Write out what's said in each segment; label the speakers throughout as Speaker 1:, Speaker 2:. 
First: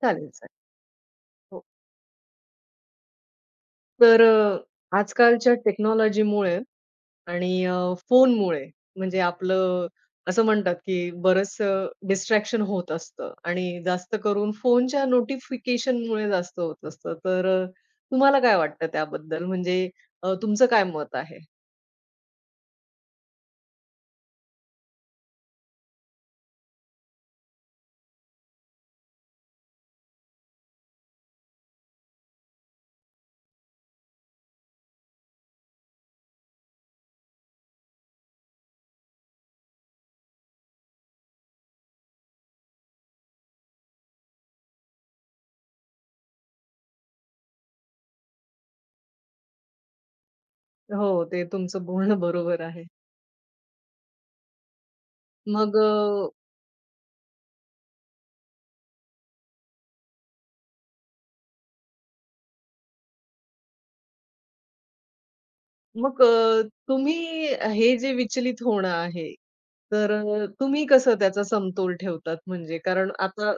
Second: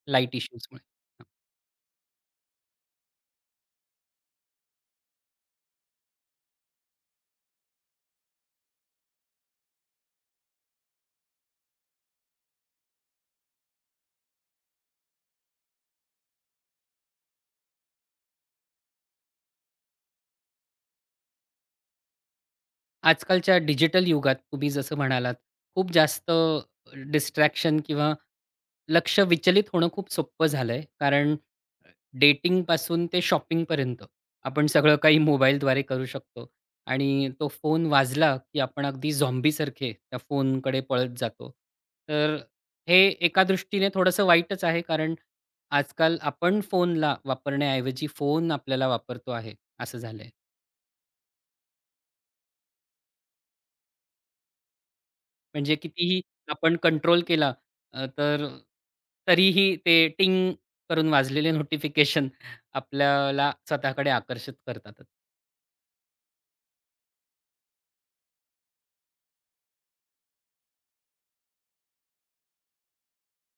Speaker 1: चालेल,
Speaker 2: लाईट
Speaker 1: चालेल.
Speaker 2: इश्यूजमुळे.
Speaker 1: हो. तर आजकालच्या टेक्नॉलॉजीमुळे आणि फोनमुळे म्हणजे आपलं असं म्हणतात, की बरचसं डिस्ट्रॅक्शन होत असतं आणि जास्त करून फोनच्या नोटिफिकेशनमुळे जास्त होत असतं. तर तुम्हाला काय वाटतं त्याबद्दल? म्हणजे तुमचं काय मत आहे?
Speaker 2: आजकालच्या डिजिटल युगात तुम्ही जसं म्हणालात, खूप जास्त डिस्ट्रॅक्शन किंवा लक्ष विचलित होणं खूप सोपं झालंय. कारण डेटिंगपासून ते शॉपिंगपर्यंत आपण सगळं काही मोबाईलद्वारे करू शकतो आणि तो फोन वाजला, की आपण अगदी झॉम्बीसारखे त्या फोनकडे पळत जातो. तर हे एका दृष्टीने थोडंसं वाईटच आहे, कारण आजकाल आपण फोनला वापरण्याऐवजी फोन आपल्याला वापरतो आहे, असं झालंय.
Speaker 1: हो, ते तुमचं बोलणं बरोबर आहे. मग
Speaker 2: म्हणजे कितीही आपण कंट्रोल केला तर तरीही ते टिंग करून वाजलेले नोटिफिकेशन आपल्याला स्वतःकडे आकर्षित करतात.
Speaker 1: मग तुम्ही हे जे विचलित होणं आहे, तर तुम्ही कसं त्याचा समतोल ठेवतात? म्हणजे कारण आता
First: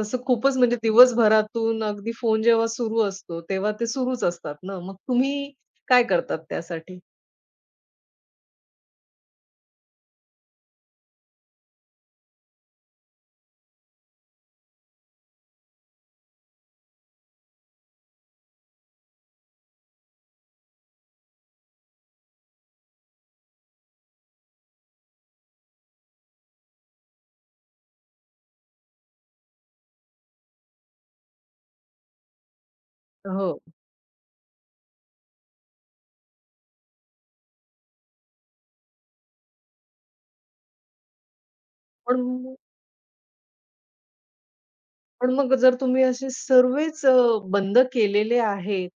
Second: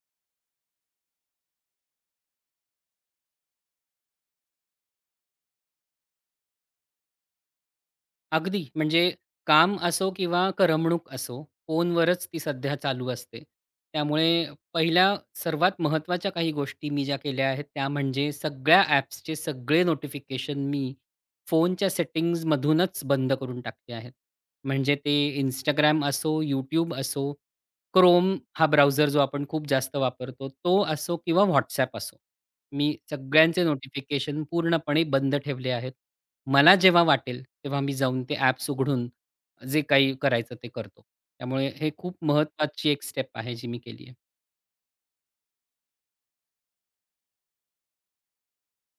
Speaker 1: तसं खूपच म्हणजे दिवसभरातून अगदी फोन जेव्हा सुरू असतो, तेव्हा ते सुरूच असतात ना. मग तुम्ही काय करतात त्यासाठी?
Speaker 2: अगदी. म्हणजे काम असो किंवा करमणूक असो, फोनवरच ती सध्या चालू असते. त्यामुळे पहिल्या सर्वात महत्त्वाच्या काही गोष्टी मी ज्या केल्या आहेत, त्या म्हणजे सगळ्या ॲप्सचे सगळे नोटिफिकेशन मी फोनच्या सेटिंग्जमधूनच बंद करून टाकले आहेत. म्हणजे ते Instagram असो, YouTube असो, Chrome हा ब्राउझर जो आपण खूप जास्त वापरतो, तो असो किंवा WhatsApp असो. मी
Speaker 1: हो.
Speaker 2: सगळ्यांचे नोटिफिकेशन पूर्णपणे बंद ठेवले आहेत. मला जेव्हा वाटेल, तेव्हा मी जाऊन ते ॲप्स उघडून जे काही करायचं ते करतो. त्यामुळे हे खूप
Speaker 1: पण
Speaker 2: महत्त्वाची एक स्टेप आहे जी मी केली आहे.
Speaker 1: पण मग जर तुम्ही असे सर्वच बंद केलेले आहेत,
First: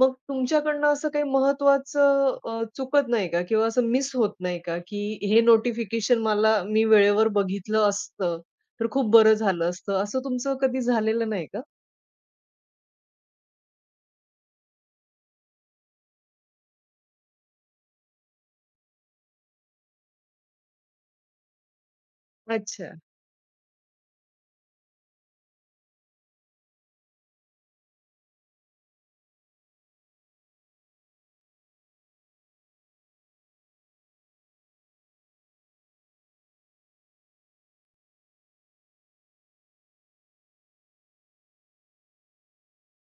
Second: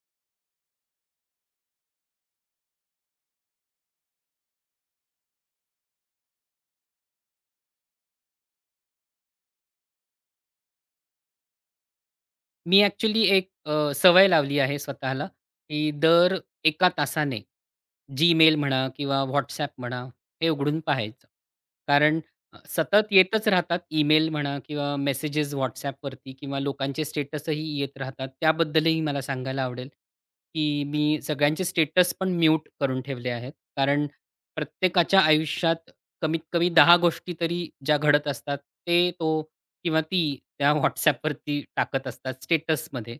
Speaker 1: मग तुमच्याकडनं असं काही महत्त्वाचं चुकत नाही का? किंवा असं मिस होत नाही का? की हे नोटिफिकेशन मला मी वेळेवर बघितलं असतं, तर खूप बरं झालं असतं. असं तुमचं कधी झालेलं नाही का?
Speaker 2: मी ॲक्चुअली एक सवय लावली आहे स्वतःला, की दर एका तासाने Gmail म्हणा किंवा WhatsApp म्हणा, हे उघडून पाहायचं. कारण
Speaker 1: अच्छा.
Speaker 2: सतत येतच राहतात ईमेल म्हणा किंवा मेसेजेस WhatsAppवरती किंवा लोकांचे स्टेटसही येत राहतात. त्याबद्दलही मला सांगायला आवडेल, की मी सगळ्यांचे स्टेटस पण म्यूट करून ठेवले आहेत. कारण प्रत्येकाच्या आयुष्यात कमीत कमी 10 गोष्टी तरी ज्या घडत असतात, ते तो किंवा ती त्या WhatsAppवरती टाकत असतात स्टेटसमध्ये.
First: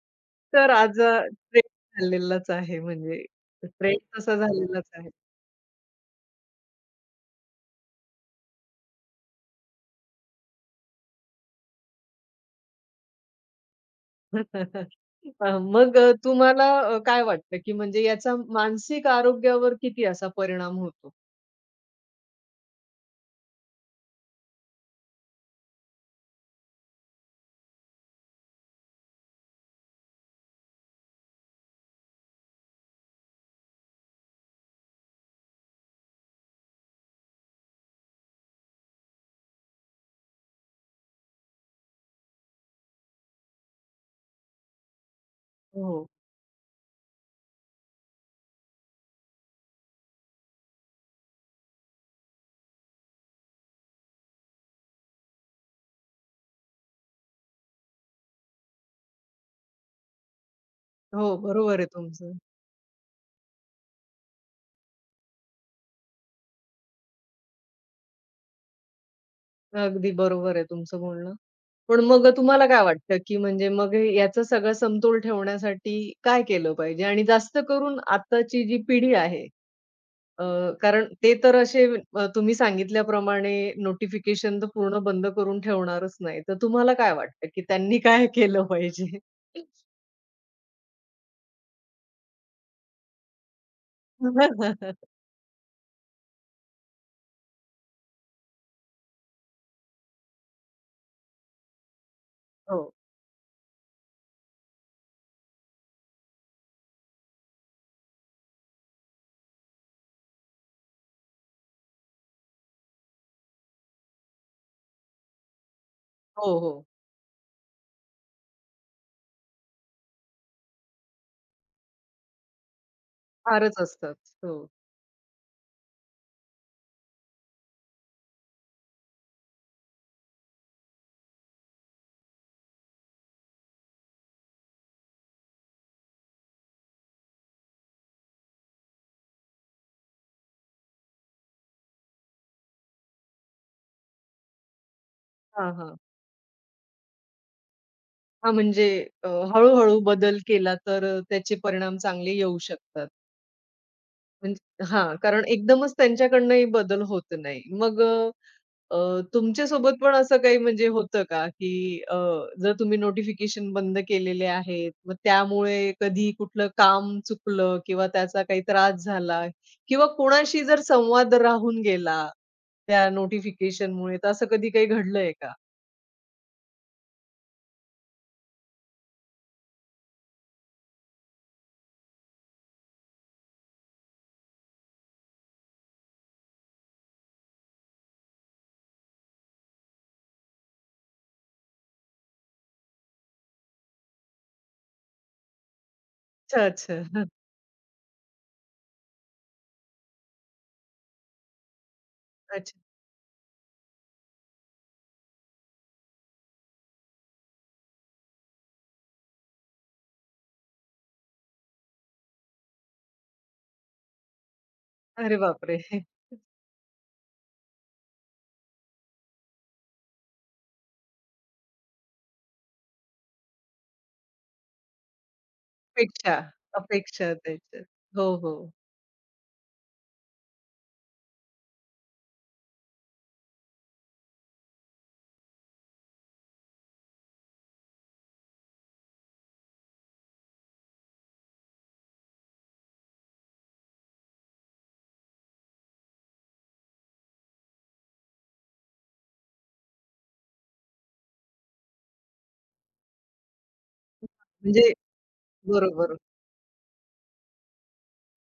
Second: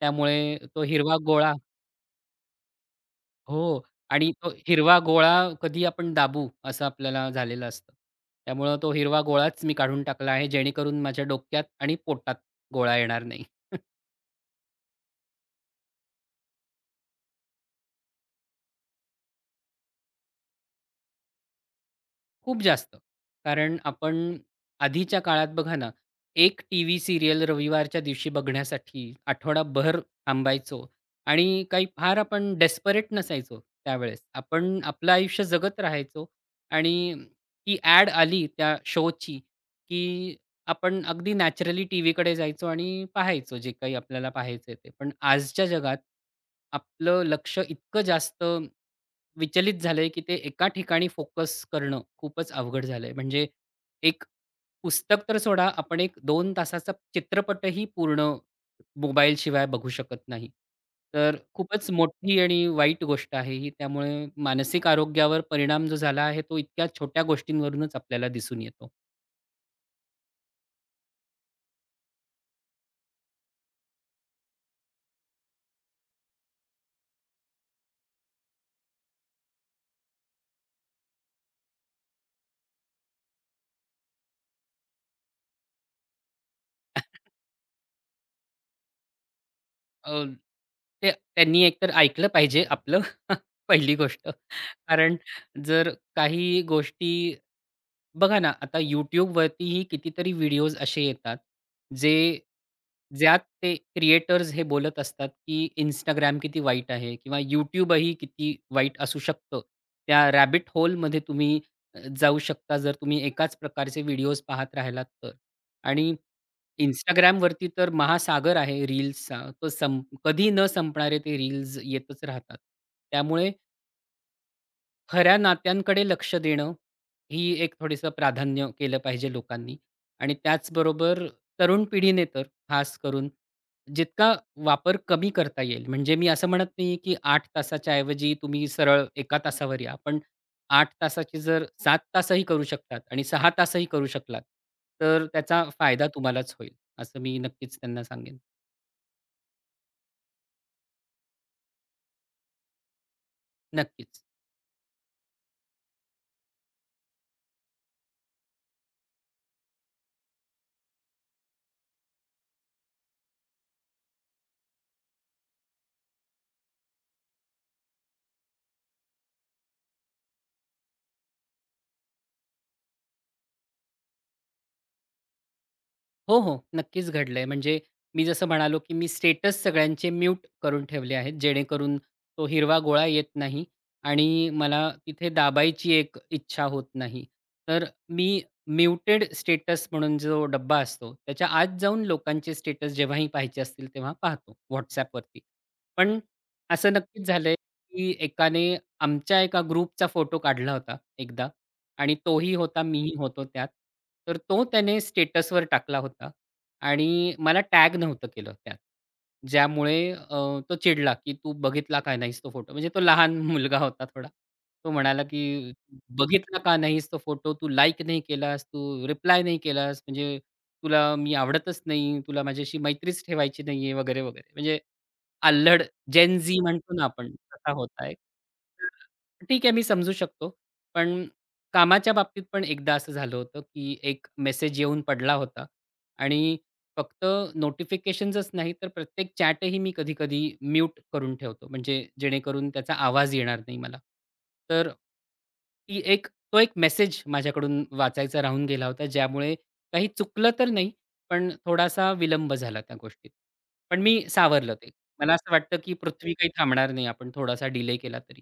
Speaker 2: त्यामुळे
Speaker 1: तर
Speaker 2: तो
Speaker 1: आज
Speaker 2: हिरवा गोळा
Speaker 1: ट्रेंड झालेलाच आहे म्हणजे
Speaker 2: हो.
Speaker 1: ट्रेंड
Speaker 2: आणि
Speaker 1: तसा
Speaker 2: तो
Speaker 1: झालेलाच
Speaker 2: हिरवा
Speaker 1: आहे.
Speaker 2: गोळा कधी आपण दाबू असं आपल्याला झालेलं असतं. त्यामुळं तो हिरवा गोळाच मी काढून टाकला आहे, जेणेकरून माझ्या डोक्यात आणि पोटात गोळा येणार नाही.
Speaker 1: मग तुम्हाला काय वाटतं की म्हणजे याचा मानसिक आरोग्यावर किती असा परिणाम होतो?
Speaker 2: खूप जास्त. कारण आपण आधीच्या काळात बघा ना, एक टीव्ही सीरियल रविवारच्या दिवशी बघण्यासाठी आठवडाभर थांबायचो आणि काही फार आपण डेस्परेट नसायचो त्यावेळेस. आपण आपलं आयुष्य जगत राहायचो आणि ती ॲड आली त्या शोची, की आपण अगदी नॅचरली टीव्हीकडे जायचो आणि पाहायचो जे काही आपल्याला पाहायचंय ते. पण आजच्या जगात
Speaker 1: हो.
Speaker 2: आपलं लक्ष इतकं जास्त विचलित झालंय, की ते एका ठिकाणी फोकस करणं खूपच अवघड झालंय. म्हणजे एक पुस्तक तर सोडा, आपण एक 2 तासाचा चित्रपटही पूर्ण मोबाईलशिवाय बघू शकत नाही. तर
Speaker 1: हो, बरोबर आहे
Speaker 2: खूपच
Speaker 1: तुमचं.
Speaker 2: मोठी आणि वाईट गोष्ट आहे ही. त्यामुळे मानसिक आरोग्यावर परिणाम जो झाला आहे, तो इतक्या छोट्या गोष्टींवरूनच आपल्याला दिसून येतो.
Speaker 1: अगदी बरोबर आहे तुमचं बोलणं. पण मग तुम्हाला काय वाटतं, की म्हणजे मग हे याचा सगळा समतोल ठेवण्यासाठी काय केलं पाहिजे? आणि जास्त करून आत्ताची जी पिढी आहे अ, कारण ते तर असे तुम्ही सांगितल्याप्रमाणे नोटिफिकेशन तर पूर्ण बंद करून ठेवणारच नाही. तर तुम्हाला काय वाटतं, की त्यांनी काय केलं पाहिजे?
Speaker 2: अ, ते त्यांनी एकतर ऐकलं पाहिजे आपलं पहिली गोष्ट. कारण जर काही गोष्टी बघा ना, आता YouTubeवरतीही कितीतरी व्हिडिओज असे येतात, जे
Speaker 1: हो,
Speaker 2: ज्यात ते क्रिएटर्स हे बोलत असतात, की इंस्टाग्राम किती वाईट आहे किंवा YouTubeही किती वाईट असू शकतं. त्या रॅबिट होलमध्ये तुम्ही जाऊ शकता, जर तुम्ही एकाच प्रकारचे व्हिडिओज पाहत राहिलात तर. आणि
Speaker 1: हो, हो.
Speaker 2: Instagramवरती तर महासागर आहे रील्सचा. तो संप कधी न संपणारे ते रील्स येतच राहतात. त्यामुळे
Speaker 1: फारच असतात. हो.
Speaker 2: खऱ्या नात्यांकडे लक्ष देणं, ही एक थोडीसं प्राधान्य केलं पाहिजे लोकांनी आणि त्याचबरोबर तरुण पिढीने तर खास करून जितका वापर कमी करता येईल. म्हणजे मी असं म्हणत नाही की 8 तासाच्या ऐवजी तुम्ही सरळ एका तासावर या. पण 8 तासाची जर 7 तासही करू शकतात आणि 6 तासही करू शकलात, तर त्याचा
Speaker 1: हां, हां.
Speaker 2: फायदा तुम्हालाच होईल, असं मी नक्कीच त्यांना सांगेन.
Speaker 1: हां, म्हणजे अ, हळू बदल केला तर त्याचे परिणाम चांगले येऊ शकतात.
Speaker 2: नक्कीच.
Speaker 1: म्हणजे हां, कारण एकदमच त्यांच्याकडनंही बदल होत नाही. मग तुमच्यासोबत पण असं काही म्हणजे होतं का, की जर तुम्ही नोटिफिकेशन बंद केलेले आहेत, मग त्यामुळे कधी कुठलं काम चुकलं किंवा त्याचा काही त्रास झाला किंवा कोणाशी जर संवाद राहून गेला त्या नोटिफिकेशनमुळे, तर असं कधी काही घडलंय का?
Speaker 2: हो, हो. नक्कीच घडलंय. म्हणजे मी जसं म्हणालो, की मी स्टेटस सगळ्यांचे म्यूट करून ठेवले आहेत, जेणेकरून तो हिरवा गोळा येत नाही आणि मला तिथे दाबायची एक इच्छा होत नाही. तर मी म्युटेड स्टेटस म्हणून जो डब्बा असतो, त्याच्या आत जाऊन लोकांचे स्टेटस जेव्हाही पाहायचे असतील तेव्हा पाहतो WhatsAppवरती. पण
Speaker 1: अच्छा,
Speaker 2: असं
Speaker 1: अच्छा.
Speaker 2: नक्कीच
Speaker 1: हं,
Speaker 2: झालंय, की एकाने आमच्या एका ग्रुपचा फोटो काढला होता एकदा आणि तोही
Speaker 1: अच्छा.
Speaker 2: होता, मीही होतो त्यात. तर तो त्याने स्टेटसवर टाकला होता आणि मला टॅग नव्हतं केलं त्यात. ज्यामुळे तो चिडला, की "तू बघितला का नाहीस तो फोटो?" म्हणजे तो लहान मुलगा होता थोडा. तो म्हणाला,
Speaker 1: अरे
Speaker 2: की
Speaker 1: बापरे!
Speaker 2: "बघितला का नाहीस तो फोटो? तू लाइक नाही केलास, तू रिप्लाय नाही केलास, म्हणजे तुला मी आवडतच नाही, तुला माझ्याशी मैत्रीच ठेवायची नाहीये" वगैरे, वगैरे. म्हणजे अल्लड
Speaker 1: अपेक्षा,
Speaker 2: जेन झी म्हणतो ना आपण
Speaker 1: अपेक्षा
Speaker 2: तसा
Speaker 1: त्याच्यात.
Speaker 2: होता एक.
Speaker 1: हो, हो.
Speaker 2: तर ठीक आहे मी समजू शकतो. पण कामाच्या बाबतीत पण एकदा असं झालं होतं, की एक मेसेज येऊन पडला होता आणि फक्त नोटिफिकेशन्सच नाही तर प्रत्येक चॅटही मी कधी-कधी म्यूट करून ठेवतो. म्हणजे जेणेकरून त्याचा आवाज येणार नाही मला. तर ती एक तो एक मेसेज माझ्याकडून वाचायचा राहून गेला होता, ज्यामुळे काही चुकलं तर नाही, पण थोडासा विलंब झाला त्या गोष्टीत. पण मी सावरलं ते.
Speaker 1: म्हणजे
Speaker 2: मला असं वाटतं, की
Speaker 1: बरोबर.
Speaker 2: पृथ्वी काही थांबणार नाही. आपण थोडासा डिले केला तरी.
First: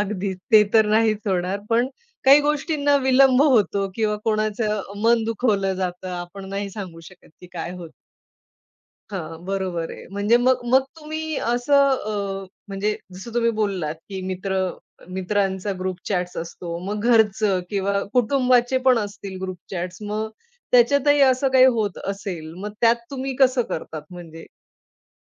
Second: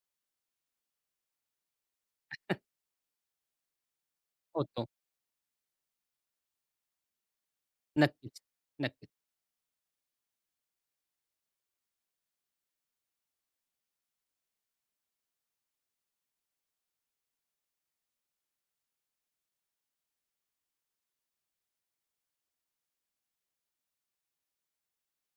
Speaker 1: अगदीच. ते तर नाहीच होणार. पण काही गोष्टींना विलंब होतो किंवा कोणाचं
Speaker 2: होतो.
Speaker 1: मन दुखवलं जातं. आपण नाही सांगू शकत की काय होतं.
Speaker 2: नक्कीच, नक्कीच.
Speaker 1: हां, बरोबर आहे. म्हणजे मग मग तुम्ही असं म्हणजे जसं तुम्ही बोललात की मित्रांचा ग्रुप चॅट्स असतो. मग घरचं किंवा कुटुंबाचे पण असतील ग्रुप चॅट्स. मग त्याच्यातही असं काही होत असेल, मग त्यात तुम्ही कसं करतात म्हणजे?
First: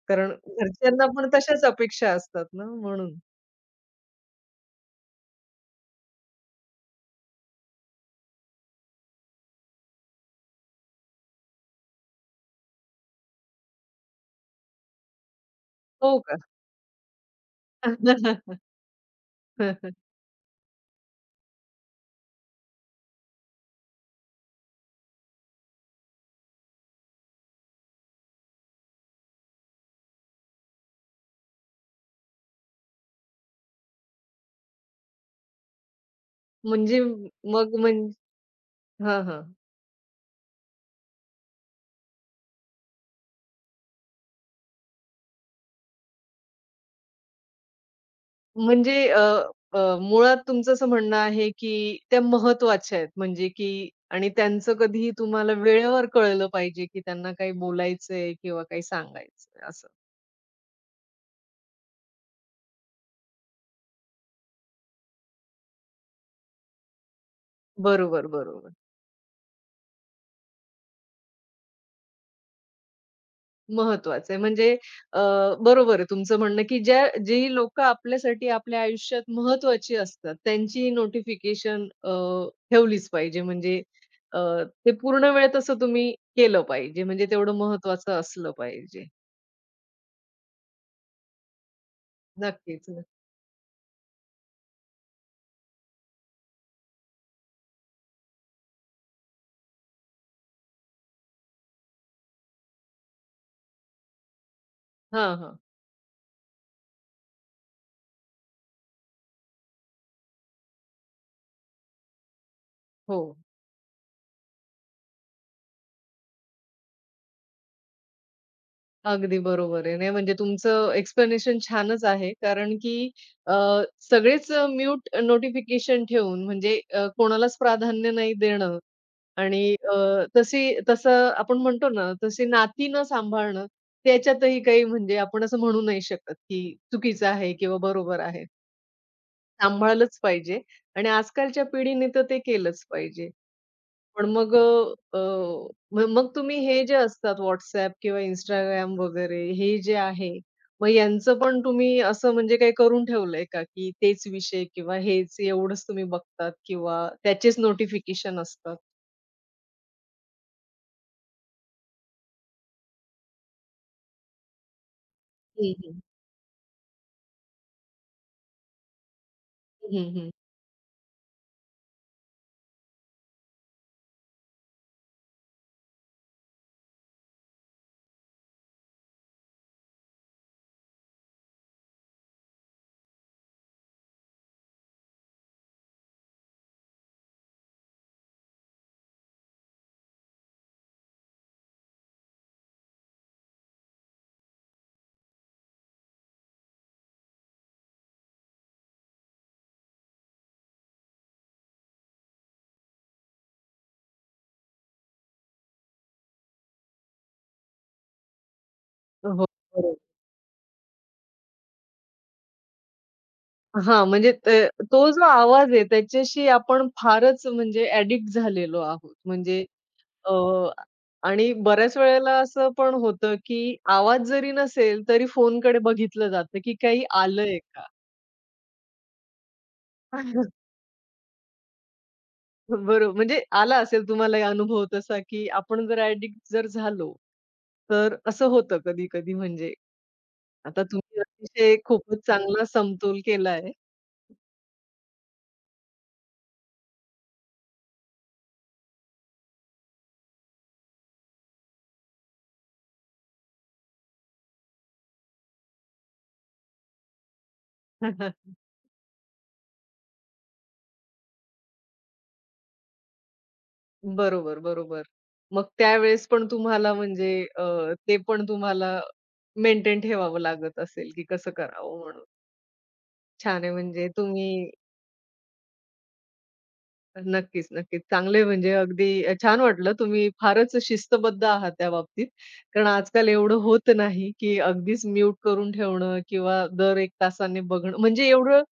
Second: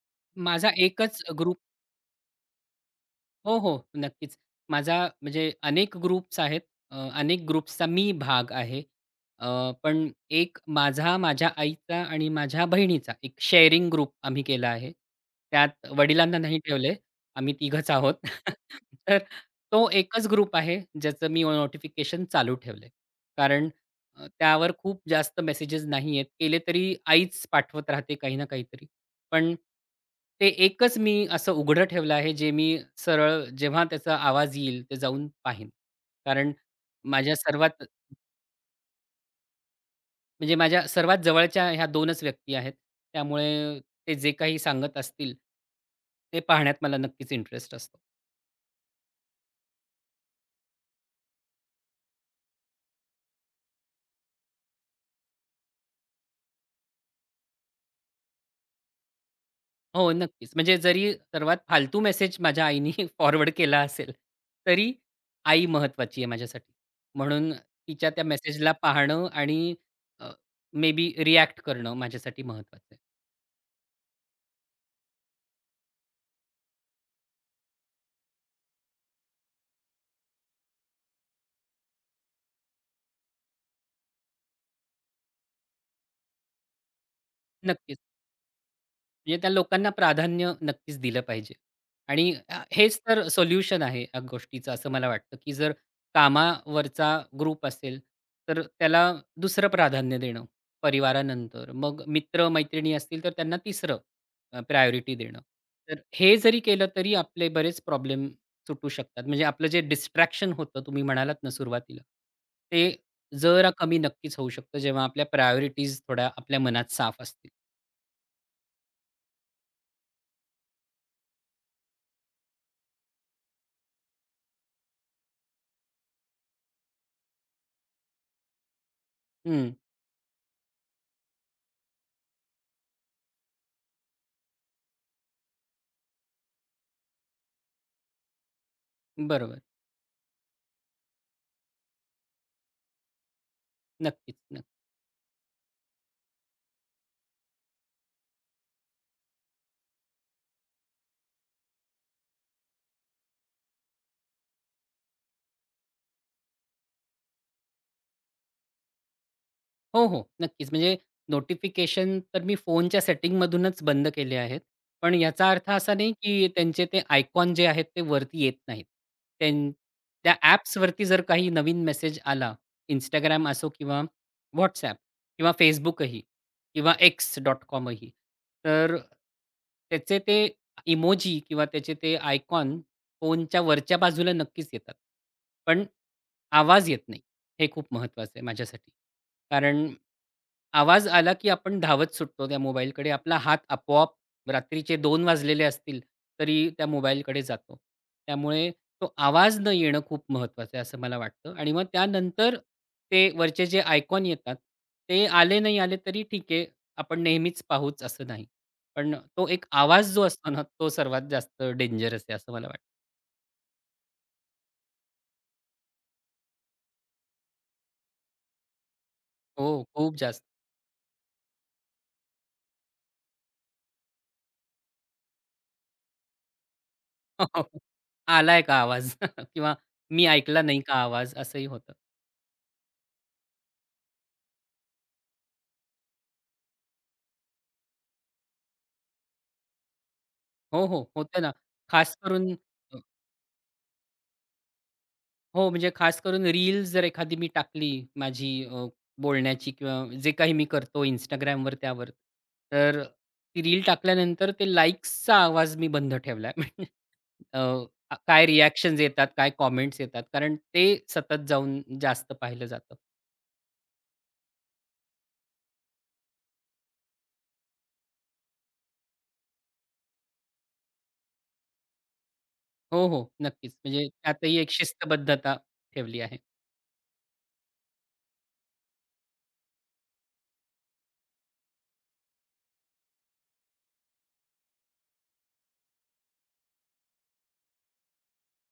Speaker 1: कारण
Speaker 2: माझा
Speaker 1: घरच्यांना
Speaker 2: एकच
Speaker 1: पण
Speaker 2: ग्रुप
Speaker 1: तशाच अपेक्षा असतात ना म्हणून.
Speaker 2: हो, हो. नक्कीच. माझा म्हणजे अनेक ग्रुप्स आहेत. अनेक ग्रुप्सचा मी भाग आहे. पण एक माझा, माझ्या आईचा आणि माझ्या बहिणीचा एक शेअरिंग ग्रुप आम्ही केला आहे. त्यात
Speaker 1: हो का?
Speaker 2: वडिलांना नाही ठेवलंय. आम्ही तिघंच आहोत. तर तो एकच ग्रुप आहे, ज्याचं मी नोटिफिकेशन चालू ठेवले कारण त्यावर खूप जास्त मेसेजेस नाहीयेत. केले तरी आईच पाठवत राहते काही ना काहीतरी. पण ते एकच मी असं उघडं ठेवलं आहे, जे मी सरळ जेव्हा त्याचा आवाज येईल, ते जाऊन पाहीन. कारण
Speaker 1: म्हणजे
Speaker 2: माझ्या
Speaker 1: मग
Speaker 2: सर्वात
Speaker 1: म्हण हां, हां.
Speaker 2: म्हणजे माझ्या सर्वात जवळच्या ह्या 2च व्यक्ती आहेत. त्यामुळे ते जे काही सांगत असतील, ते पाहण्यात मला नक्कीच इंटरेस्ट असतो.
Speaker 1: म्हणजे मुळात तुमचं असं म्हणणं आहे, की त्या महत्त्वाच्या आहेत. म्हणजे की आणि त्यांचं कधीही तुम्हाला वेळेवर कळलं पाहिजे, की त्यांना काही बोलायचंय किंवा काही सांगायचंय असं.
Speaker 2: हो, नक्कीच. म्हणजे जरी सर्वात फालतू मेसेज माझ्या आईने फॉरवर्ड केला असेल, तरी आई महत्त्वाची आहे माझ्यासाठी. म्हणून तिच्या त्या
Speaker 1: बरोबर,
Speaker 2: मेसेजला
Speaker 1: बरोबर.
Speaker 2: पाहणं आणि मे बी रिॲक्ट करणं माझ्यासाठी महत्त्वाचं आहे.
Speaker 1: महत्वाचं आहे. म्हणजे अ, बरोबर आहे तुमचं म्हणणं, की ज्या जी लोकं आपल्यासाठी आपल्या आयुष्यात महत्वाची असतात, त्यांची नोटिफिकेशन ठेवलीच पाहिजे. म्हणजे अ, ते पूर्ण वेळ तसं तुम्ही केलं पाहिजे. म्हणजे तेवढं
Speaker 2: नक्कीच.
Speaker 1: महत्वाचं असलं पाहिजे.
Speaker 2: म्हणजे त्या लोकांना प्राधान्य नक्कीच दिलं पाहिजे. आणि
Speaker 1: नक्कीच.
Speaker 2: हेच तर सोल्युशन आहे या गोष्टीचं असं मला वाटतं, की जर कामावरचा ग्रुप असेल, तर त्याला दुसरं प्राधान्य देणं परिवारानंतर. मग मित्र-मैत्रिणी असतील, तर त्यांना तिसरं प्रायोरिटी
Speaker 1: हां,
Speaker 2: देणं.
Speaker 1: हां.
Speaker 2: तर हे जरी केलं तरी आपले बरेच प्रॉब्लेम सुटू शकतात. म्हणजे आपलं जे डिस्ट्रॅक्शन होतं तुम्ही म्हणालात ना सुरुवातीला, ते
Speaker 1: हो.
Speaker 2: जरा कमी नक्कीच होऊ शकतं, जेव्हा आपल्या प्रायोरिटीज थोड्या आपल्या मनात साफ असतील.
Speaker 1: अगदी बरोबर आहे. नाही म्हणजे तुमचं एक्सप्लेनेशन छानच आहे. कारण की अ, सगळेच म्यूट नोटिफिकेशन ठेवून म्हणजे कोणालाच प्राधान्य नाही देणं आणि
Speaker 2: हं.
Speaker 1: अ, तसं आपण म्हणतो ना, तशी नाती न सांभाळणं, त्याच्यातही काही म्हणजे आपण असं म्हणू नाही शकत, की चुकीचं आहे किंवा बरोबर आहे.
Speaker 2: बरोबर.
Speaker 1: सांभाळलंच पाहिजे आणि आजकालच्या पिढीने तर ते केलंच पाहिजे. पण मग
Speaker 2: नक्कीच,
Speaker 1: मग तुम्ही हे जे असतात WhatsApp किंवा Instagram वगैरे हे जे आहे, मग यांचं पण तुम्ही असं म्हणजे काही करून ठेवलंय का, की तेच विषय किंवा हेच एवढंच तुम्ही बघतात किंवा त्याचेच नोटिफिकेशन असतात?
Speaker 2: हो, हो. नक्कीच. म्हणजे नोटिफिकेशन तर मी फोनच्या सेटिंगमधूनच बंद केले आहेत. पण याचा अर्थ
Speaker 1: हं,
Speaker 2: असा
Speaker 1: हं.
Speaker 2: नाही, की त्यांचे ते आयकॉन जे आहेत ते वरती येत नाहीत. त्यां
Speaker 1: हं, हं.
Speaker 2: त्या ॲप्सवरती जर काही नवीन मेसेज आला, इंस्टाग्राम असो किंवा WhatsApp किंवा Facebookही किंवा X.com ही, तर त्याचे ते इमोजी किंवा त्याचे ते आयकॉन फोनच्या वरच्या बाजूला नक्कीच येतात. पण आवाज येत नाही. हे खूप महत्वाचं आहे माझ्यासाठी. कारण आवाज आला की आपण धावत सुटतो त्या मोबाईलकडे. आपला हात आपोआप रात्रीचे 2 वाजलेले असतील तरी त्या मोबाईलकडे जातो. त्यामुळे तो आवाज न येणं खूप महत्त्वाचं आहे असं मला वाटतं आणि मग त्यानंतर ते वरचे जे आयकॉन येतात ते आले नाही आले तरी ठीक आहे. आपण नेहमीच पाहूच असं नाही. पण
Speaker 1: हो,
Speaker 2: तो एक
Speaker 1: बरोबर.
Speaker 2: आवाज जो असतो ना तो सर्वात जास्त डेंजरस आहे असं मला वाटतं.
Speaker 1: हां, म्हणजे तो जो आवाज आहे त्याच्याशी आपण फारच म्हणजे ॲडिक्ट झालेलो आहोत. म्हणजे
Speaker 2: हो, खूप
Speaker 1: अ,
Speaker 2: जास्त.
Speaker 1: आणि बऱ्याच वेळेला असं पण होतं, की आवाज जरी नसेल, तरी फोनकडे बघितलं जातं, की काही आलंय का?
Speaker 2: आलाय का आवाज? किंवा मी ऐकला नाही का आवाज? असंही होतं.
Speaker 1: बरोबर. म्हणजे आला असेल तुम्हालाही अनुभव तसा, की आपण जर ॲडिक्ट झालो, तर असं होतं कधी-कधी म्हणजे. आता
Speaker 2: हो, हो.
Speaker 1: तुम्ही
Speaker 2: होतं ना.
Speaker 1: अतिशय
Speaker 2: खास
Speaker 1: खूपच
Speaker 2: करून
Speaker 1: चांगला
Speaker 2: अ,
Speaker 1: समतोल केलाय.
Speaker 2: हो, म्हणजे खास करून रील्स जर एखादी मी टाकली माझी बोलण्याची किंवा जे काही मी करतो Instagramवर त्यावर, तर ती रील टाकल्यानंतर ते लाइक्सचा आवाज मी बंद ठेवला अ, अ, काय रिएक्शन्स येतात, काय कमेंट्स येतात, कारण ते सतत जाऊन जास्त पाहिलं जातं.
Speaker 1: बरोबर, बरोबर. मग त्यावेळेस पण तुम्हाला म्हणजे अ, ते पण तुम्हाला मेंटेन ठेवावं लागत असेल, की कसं करावं म्हणून.
Speaker 2: हो, हो.
Speaker 1: छान
Speaker 2: नक्कीच.
Speaker 1: आहे
Speaker 2: म्हणजे
Speaker 1: म्हणजे तुम्ही
Speaker 2: त्यातही एक शिस्तबद्धता ठेवली आहे.
Speaker 1: नक्कीच, नक्कीच. चांगले म्हणजे अगदी छान वाटलं. तुम्ही फारच शिस्तबद्ध आहात त्या बाबतीत. कारण आजकाल एवढं होत नाही, की अगदीच म्यूट करून ठेवणं किंवा दर एक तासाने बघणं. म्हणजे एवढं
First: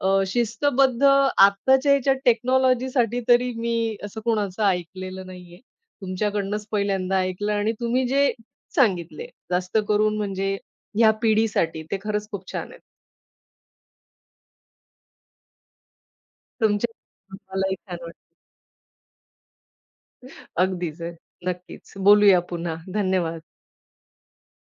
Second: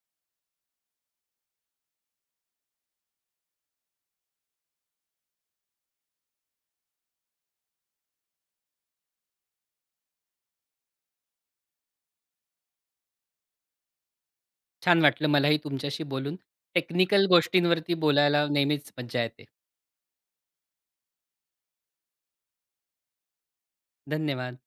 Speaker 1: शिस्तबद्ध आत्ताच्या ह्याच्या टेक्नॉलॉजीसाठी तरी मी असं कोणाचं ऐकलेलं नाहीये. तुमच्याकडनंच पहिल्यांदा ऐकलं आणि तुम्ही जे सांगितले, जास्त करून म्हणजे ह्या पिढीसाठी ते खरंच खूप छान आहेत.
Speaker 2: छान वाटलं मलाही तुमच्याशी बोलून.
Speaker 1: तुमच्या
Speaker 2: टेक्निकल
Speaker 1: मलाही
Speaker 2: गोष्टींवरती
Speaker 1: छान वाटलं.
Speaker 2: बोलायला नेहमीच मज्जा येते.
Speaker 1: अगदीच. नक्कीच. बोलूया पुन्हा. धन्यवाद.
Speaker 2: धन्यवाद.